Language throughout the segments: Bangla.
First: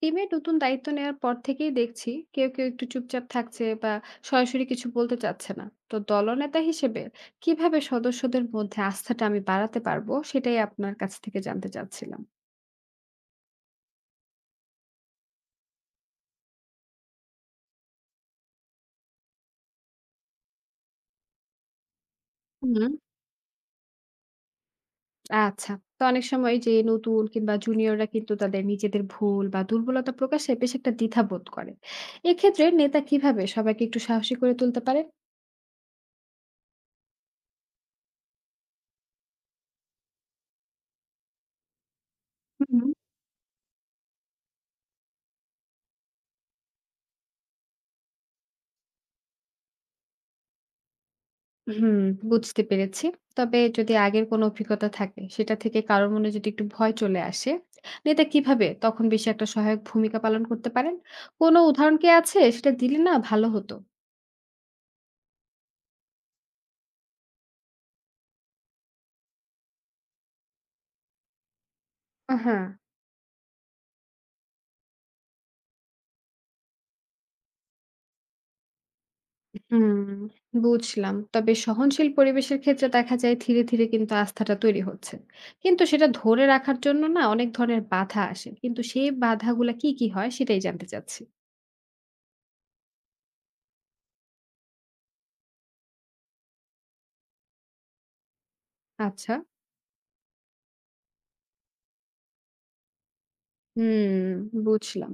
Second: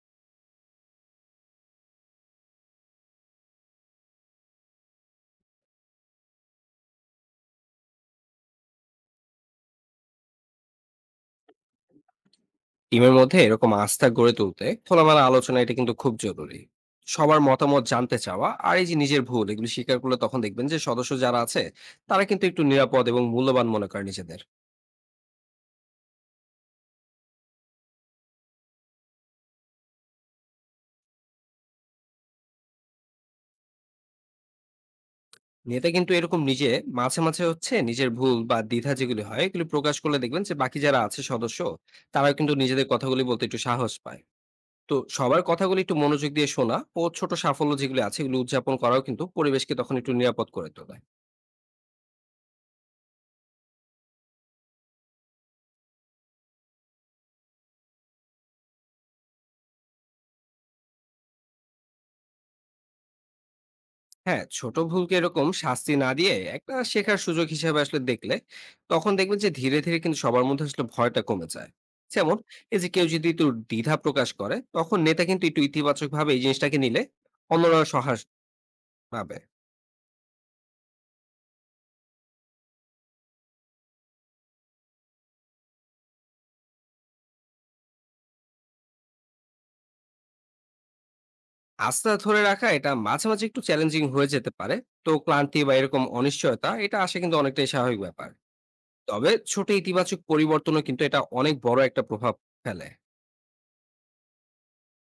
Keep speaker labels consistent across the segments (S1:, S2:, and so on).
S1: টিমে নতুন দায়িত্ব নেওয়ার পর থেকেই দেখছি কেউ কেউ একটু চুপচাপ থাকছে বা সরাসরি কিছু বলতে চাচ্ছে না। তো দলনেতা হিসেবে কিভাবে সদস্যদের মধ্যে আস্থাটা আমি বাড়াতে পারবো সেটাই আপনার কাছ থেকে জানতে চাচ্ছিলাম।
S2: টিমের মধ্যে এরকম আস্থা গড়ে তুলতে খোলামেলা আলোচনা এটা কিন্তু খুব জরুরি। সবার মতামত জানতে চাওয়া আর এই যে নিজের ভুল এগুলো স্বীকার করলে তখন দেখবেন যে সদস্য যারা আছে তারা কিন্তু একটু
S1: হুম,
S2: নিরাপদ এবং মূল্যবান মনে করে নিজেদের।
S1: আচ্ছা। তো অনেক সময় যে নতুন কিংবা জুনিয়ররা কিন্তু তাদের নিজেদের ভুল বা দুর্বলতা প্রকাশে বেশ একটা দ্বিধা বোধ করে। এক্ষেত্রে নেতা কিভাবে সবাইকে একটু সাহসী করে তুলতে পারে?
S2: নেতা কিন্তু এরকম নিজে মাঝে মাঝে হচ্ছে নিজের ভুল বা দ্বিধা যেগুলি হয় এগুলি প্রকাশ করলে দেখবেন যে বাকি যারা আছে সদস্য তারা কিন্তু নিজেদের কথাগুলি বলতে একটু সাহস পায়। তো সবার কথাগুলি একটু মনোযোগ দিয়ে শোনা ও ছোট সাফল্য যেগুলো আছে এগুলো উদযাপন করাও কিন্তু পরিবেশকে তখন একটু নিরাপদ করে তোলে।
S1: হুম, বুঝতে পেরেছি। তবে যদি আগের কোনো অভিজ্ঞতা থাকে, সেটা থেকে কারো মনে যদি একটু ভয় চলে আসে, নেতা কিভাবে তখন বেশি একটা সহায়ক ভূমিকা পালন করতে পারেন? কোনো উদাহরণ কি আছে? সেটা দিলে না ভালো হতো।
S2: হ্যাঁ, ছোট ভুলকে এরকম শাস্তি না দিয়ে একটা শেখার সুযোগ হিসেবে আসলে দেখলে, তখন দেখবেন যে ধীরে, ধীরে কিন্তু সবার মধ্যে আসলে ভয়টা কমে যায়। যেমন
S1: হ্যাঁ।
S2: এই যে কেউ যদি একটু দ্বিধা প্রকাশ করে, তখন নেতা কিন্তু একটু ইতিবাচকভাবে এই জিনিসটাকে নিলে অন্যরা সহাস পাবে।
S1: হুম, বুঝলাম। তবে সহনশীল পরিবেশের ক্ষেত্রে দেখা যায় ধীরে, ধীরে কিন্তু আস্থাটা তৈরি হচ্ছে। কিন্তু সেটা ধরে রাখার জন্য না অনেক ধরনের বাধা আসে। কিন্তু সেই বাধাগুলা কি, কি হয়? সেটাই জানতে চাচ্ছি।
S2: আস্থা ধরে রাখা এটা মাঝে, মাঝে একটু চ্যালেঞ্জিং হয়ে যেতে পারে। তো ক্লান্তি বা এরকম অনিশ্চয়তা এটা আসা কিন্তু অনেকটাই স্বাভাবিক ব্যাপার। তবে
S1: আচ্ছা।
S2: ছোট ইতিবাচক পরিবর্তনও কিন্তু এটা অনেক বড় একটা প্রভাব ফেলে।
S1: হুম, বুঝলাম।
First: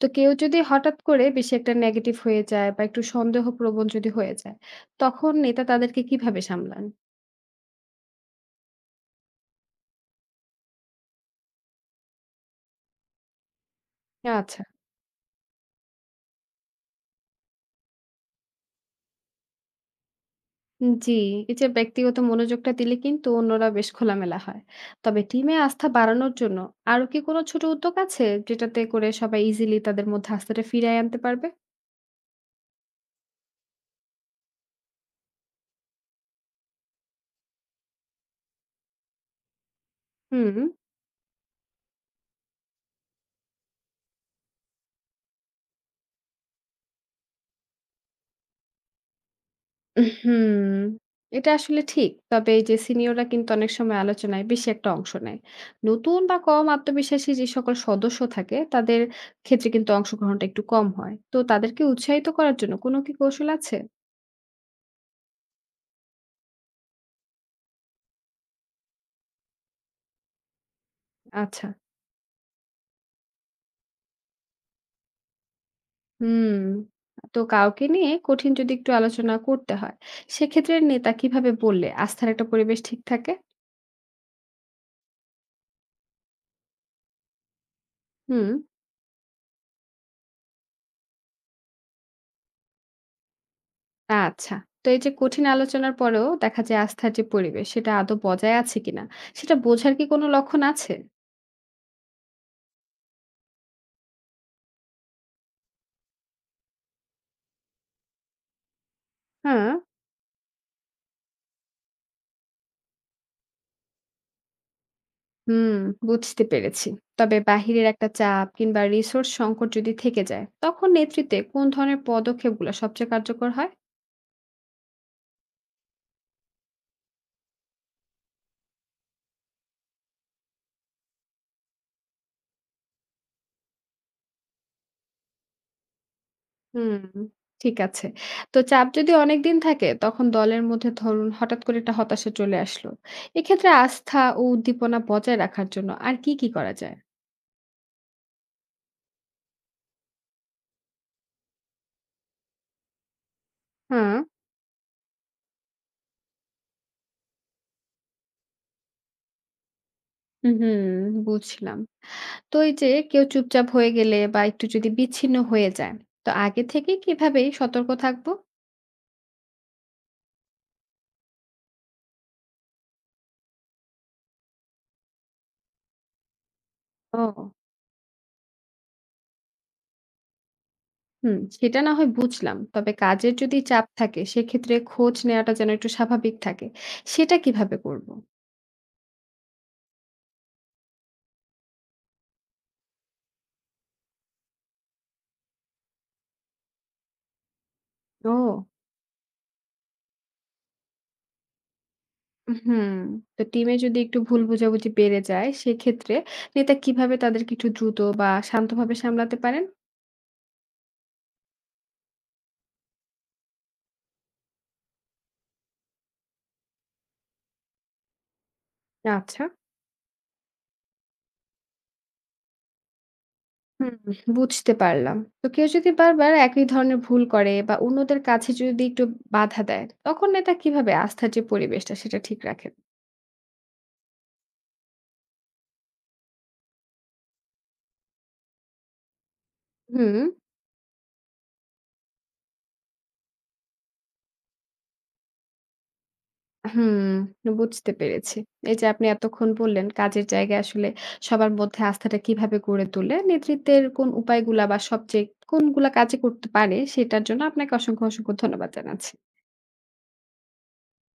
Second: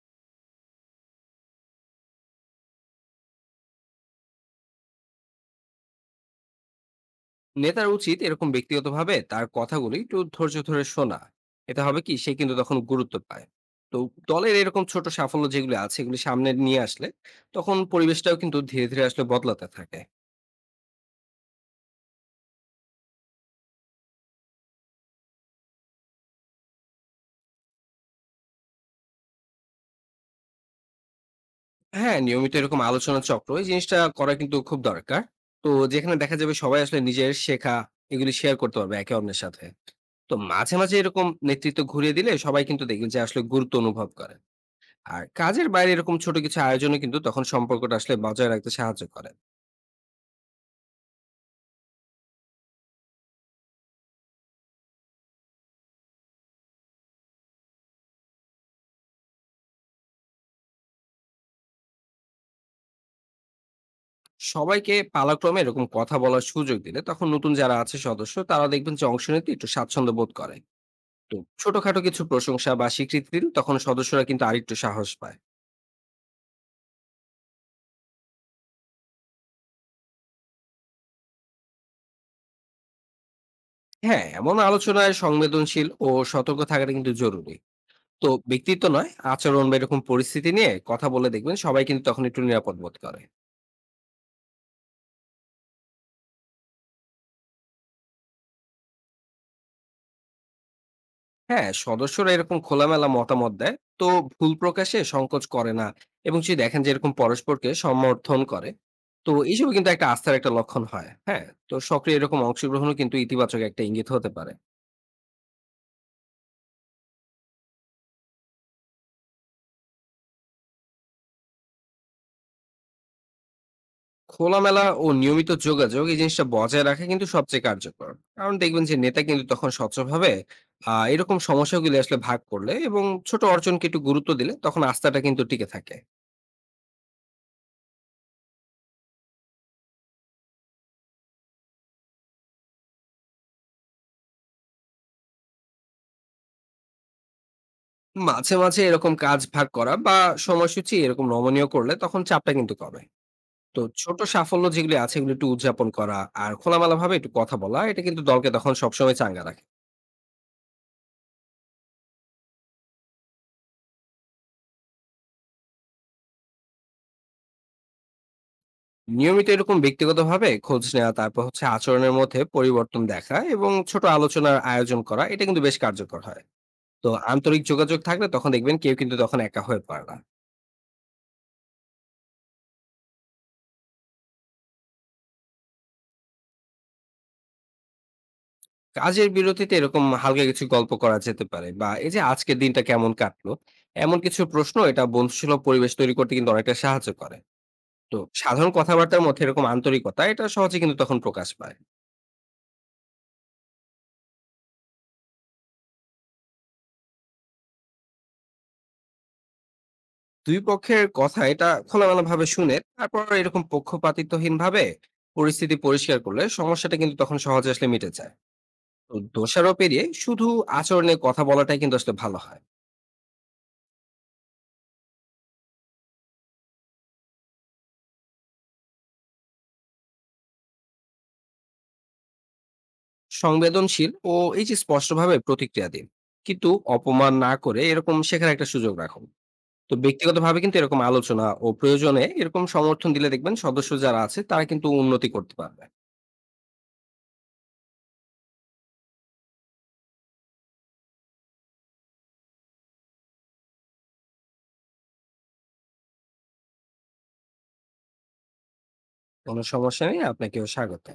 S1: তো কেউ যদি হঠাৎ করে বেশি একটা নেগেটিভ হয়ে যায় বা একটু সন্দেহপ্রবণ যদি হয়ে যায়, তখন নেতা তাদেরকে কিভাবে সামলান?
S2: নেতার উচিত এরকম ব্যক্তিগতভাবে তার কথাগুলি একটু ধৈর্য ধরে শোনা। এটা হবে কি সে কিন্তু তখন গুরুত্ব পায়। তো দলের
S1: আচ্ছা।
S2: এরকম ছোট সাফল্য যেগুলো আছে এগুলি সামনে নিয়ে আসলে তখন পরিবেশটাও কিন্তু ধীরে ধীরে আসলে বদলাতে থাকে।
S1: জি, এই যে ব্যক্তিগত মনোযোগটা দিলে কিন্তু অন্যরা বেশ খোলামেলা হয়। তবে টিমে আস্থা বাড়ানোর জন্য আরো কি কোনো ছোট উদ্যোগ আছে যেটাতে করে সবাই ইজিলি তাদের মধ্যে আস্থাটা ফিরিয়ে আনতে পারবে?
S2: হ্যাঁ, নিয়মিত এরকম আলোচনা চক্র এই জিনিসটা করা কিন্তু খুব দরকার। তো যেখানে দেখা যাবে সবাই আসলে নিজের শেখা এগুলি শেয়ার করতে পারবে একে অন্যের সাথে। তো
S1: হুম।
S2: মাঝে মাঝে এরকম নেতৃত্ব ঘুরিয়ে দিলে সবাই কিন্তু দেখবেন যে আসলে গুরুত্ব অনুভব করে। আর কাজের বাইরে এরকম ছোট কিছু আয়োজনও কিন্তু তখন সম্পর্কটা আসলে বজায় রাখতে সাহায্য করে।
S1: হুম, এটা আসলে ঠিক। তবে এই যে সিনিয়ররা কিন্তু অনেক সময় আলোচনায় বেশি একটা অংশ নেয়। নতুন বা কম আত্মবিশ্বাসী যে সকল সদস্য থাকে তাদের ক্ষেত্রে কিন্তু অংশগ্রহণটা একটু কম হয়। তো তাদেরকে উৎসাহিত করার জন্য কোনো কি কৌশল আছে?
S2: সবাইকে পালাক্রমে এরকম কথা বলার সুযোগ দিলে তখন নতুন যারা আছে সদস্য তারা দেখবেন যে অংশ নিতে একটু স্বাচ্ছন্দ্য বোধ করে। তো
S1: আচ্ছা,
S2: ছোটখাটো কিছু প্রশংসা বা স্বীকৃতি দিলে তখন সদস্যরা কিন্তু আরেকটু সাহস পায়।
S1: হুম। তো কাউকে নিয়ে কঠিন যদি একটু আলোচনা করতে হয়, সেক্ষেত্রে নেতা কিভাবে বললে আস্থার একটা পরিবেশ ঠিক থাকে?
S2: হ্যাঁ, এমন আলোচনায় সংবেদনশীল ও সতর্ক থাকাটা কিন্তু জরুরি। তো
S1: হুম,
S2: ব্যক্তিত্ব নয়, আচরণ বা এরকম পরিস্থিতি নিয়ে কথা বলে দেখবেন সবাই কিন্তু তখন একটু নিরাপদ বোধ করে।
S1: আচ্ছা। তো এই যে কঠিন আলোচনার পরেও দেখা যায় আস্থার যে পরিবেশ সেটা আদৌ বজায় আছে কিনা, সেটা বোঝার কি কোনো লক্ষণ আছে?
S2: হ্যাঁ, সদস্যরা এরকম খোলামেলা মতামত দেয়, তো ভুল প্রকাশে সংকোচ করে না, এবং যদি দেখেন যে এরকম পরস্পরকে সমর্থন করে, তো এইসব
S1: হ্যাঁ,
S2: কিন্তু একটা আস্থার একটা লক্ষণ হয়। হ্যাঁ, তো সক্রিয় এরকম অংশগ্রহণও কিন্তু ইতিবাচক একটা ইঙ্গিত হতে পারে।
S1: হুম, বুঝতে পেরেছি। তবে বাহিরের একটা চাপ কিংবা রিসোর্স সংকট যদি থেকে যায়, তখন নেতৃত্বে কোন ধরনের পদক্ষেপগুলো সবচেয়ে কার্যকর হয়?
S2: খোলামেলা ও নিয়মিত যোগাযোগ এই জিনিসটা বজায় রাখা কিন্তু সবচেয়ে কার্যকর। কারণ দেখবেন যে নেতা কিন্তু তখন স্বচ্ছভাবে এরকম সমস্যাগুলি আসলে ভাগ করলে এবং ছোট অর্জনকে একটু গুরুত্ব দিলে তখন আস্থাটা কিন্তু টিকে থাকে।
S1: হুম, ঠিক আছে। তো চাপ যদি অনেকদিন থাকে, তখন দলের মধ্যে ধরুন হঠাৎ করে একটা হতাশা চলে আসলো। এক্ষেত্রে আস্থা ও উদ্দীপনা বজায় রাখার জন্য আর কি, কি করা যায়?
S2: মাঝে, মাঝে এরকম কাজ ভাগ করা বা সময়সূচি এরকম নমনীয় করলে তখন চাপটা কিন্তু কমে। তো
S1: হ্যাঁ,
S2: ছোট সাফল্য যেগুলি আছে এগুলো একটু উদযাপন করা আর খোলামেলাভাবে একটু কথা বলা এটা কিন্তু দলকে তখন সবসময় চাঙ্গা রাখে।
S1: হুম, বুঝলাম। তো এই যে কেউ চুপচাপ হয়ে গেলে বা একটু যদি বিচ্ছিন্ন হয়ে যায়, তো আগে থেকে কিভাবে সতর্ক থাকবো?
S2: নিয়মিত এরকম ব্যক্তিগতভাবে খোঁজ নেওয়া, তারপর হচ্ছে আচরণের মধ্যে পরিবর্তন দেখা এবং ছোট আলোচনার আয়োজন করা এটা কিন্তু বেশ কার্যকর হয়। তো
S1: ও।
S2: আন্তরিক যোগাযোগ থাকলে তখন দেখবেন কেউ কিন্তু তখন একা হয়ে পড়ে না।
S1: হুম, সেটা না হয় বুঝলাম। তবে কাজের যদি চাপ থাকে সেক্ষেত্রে খোঁজ নেওয়াটা যেন একটু স্বাভাবিক থাকে। সেটা কিভাবে করব?
S2: কাজের বিরতিতে এরকম হালকা কিছু গল্প করা যেতে পারে, বা এই যে আজকের দিনটা কেমন কাটলো, এমন কিছু প্রশ্ন এটা বন্ধুসুলভ পরিবেশ তৈরি করতে কিন্তু অনেকটা সাহায্য করে। তো
S1: ও,
S2: সাধারণ কথাবার্তার মধ্যে এরকম আন্তরিকতা এটা সহজে কিন্তু তখন প্রকাশ পায়।
S1: হুম। তো টিমে যদি একটু ভুল বোঝাবুঝি বেড়ে যায় সেক্ষেত্রে নেতা কিভাবে তাদেরকে একটু দ্রুত বা শান্তভাবে সামলাতে পারেন?
S2: দুই পক্ষের কথা এটা খোলামেলা ভাবে শুনে তারপর এরকম পক্ষপাতিত্বহীন ভাবে পরিস্থিতি পরিষ্কার করলে সমস্যাটা কিন্তু তখন সহজে আসলে মিটে যায়। তো
S1: আচ্ছা।
S2: দোষারোপ এড়িয়ে শুধু আচরণে কথা বলাটাই কিন্তু আসলে ভালো হয়।
S1: হুম, বুঝতে পারলাম। তো কেউ যদি বারবার একই ধরনের ভুল করে বা অন্যদের কাছে যদি একটু বাধা দেয়, তখন নেতা কিভাবে আস্থার যে পরিবেশটা সেটা ঠিক রাখেন?
S2: সংবেদনশীল ও এই যে স্পষ্টভাবে প্রতিক্রিয়া দিন, কিন্তু অপমান না করে এরকম শেখার একটা সুযোগ রাখুন। তো
S1: হুম।
S2: ব্যক্তিগতভাবে কিন্তু এরকম আলোচনা ও প্রয়োজনে এরকম সমর্থন দিলে দেখবেন সদস্য যারা আছে তারা কিন্তু উন্নতি করতে পারবে।
S1: হুম, বুঝতে পেরেছি। এই যে আপনি এতক্ষণ বললেন কাজের জায়গায় আসলে সবার মধ্যে আস্থাটা কিভাবে গড়ে তোলে, নেতৃত্বের কোন উপায়গুলা বা সবচেয়ে কোনগুলা কাজে করতে পারে সেটার জন্য আপনাকে অসংখ্য, অসংখ্য ধন্যবাদ জানাচ্ছি।
S2: কোনো সমস্যা নেই, আপনাকেও স্বাগত।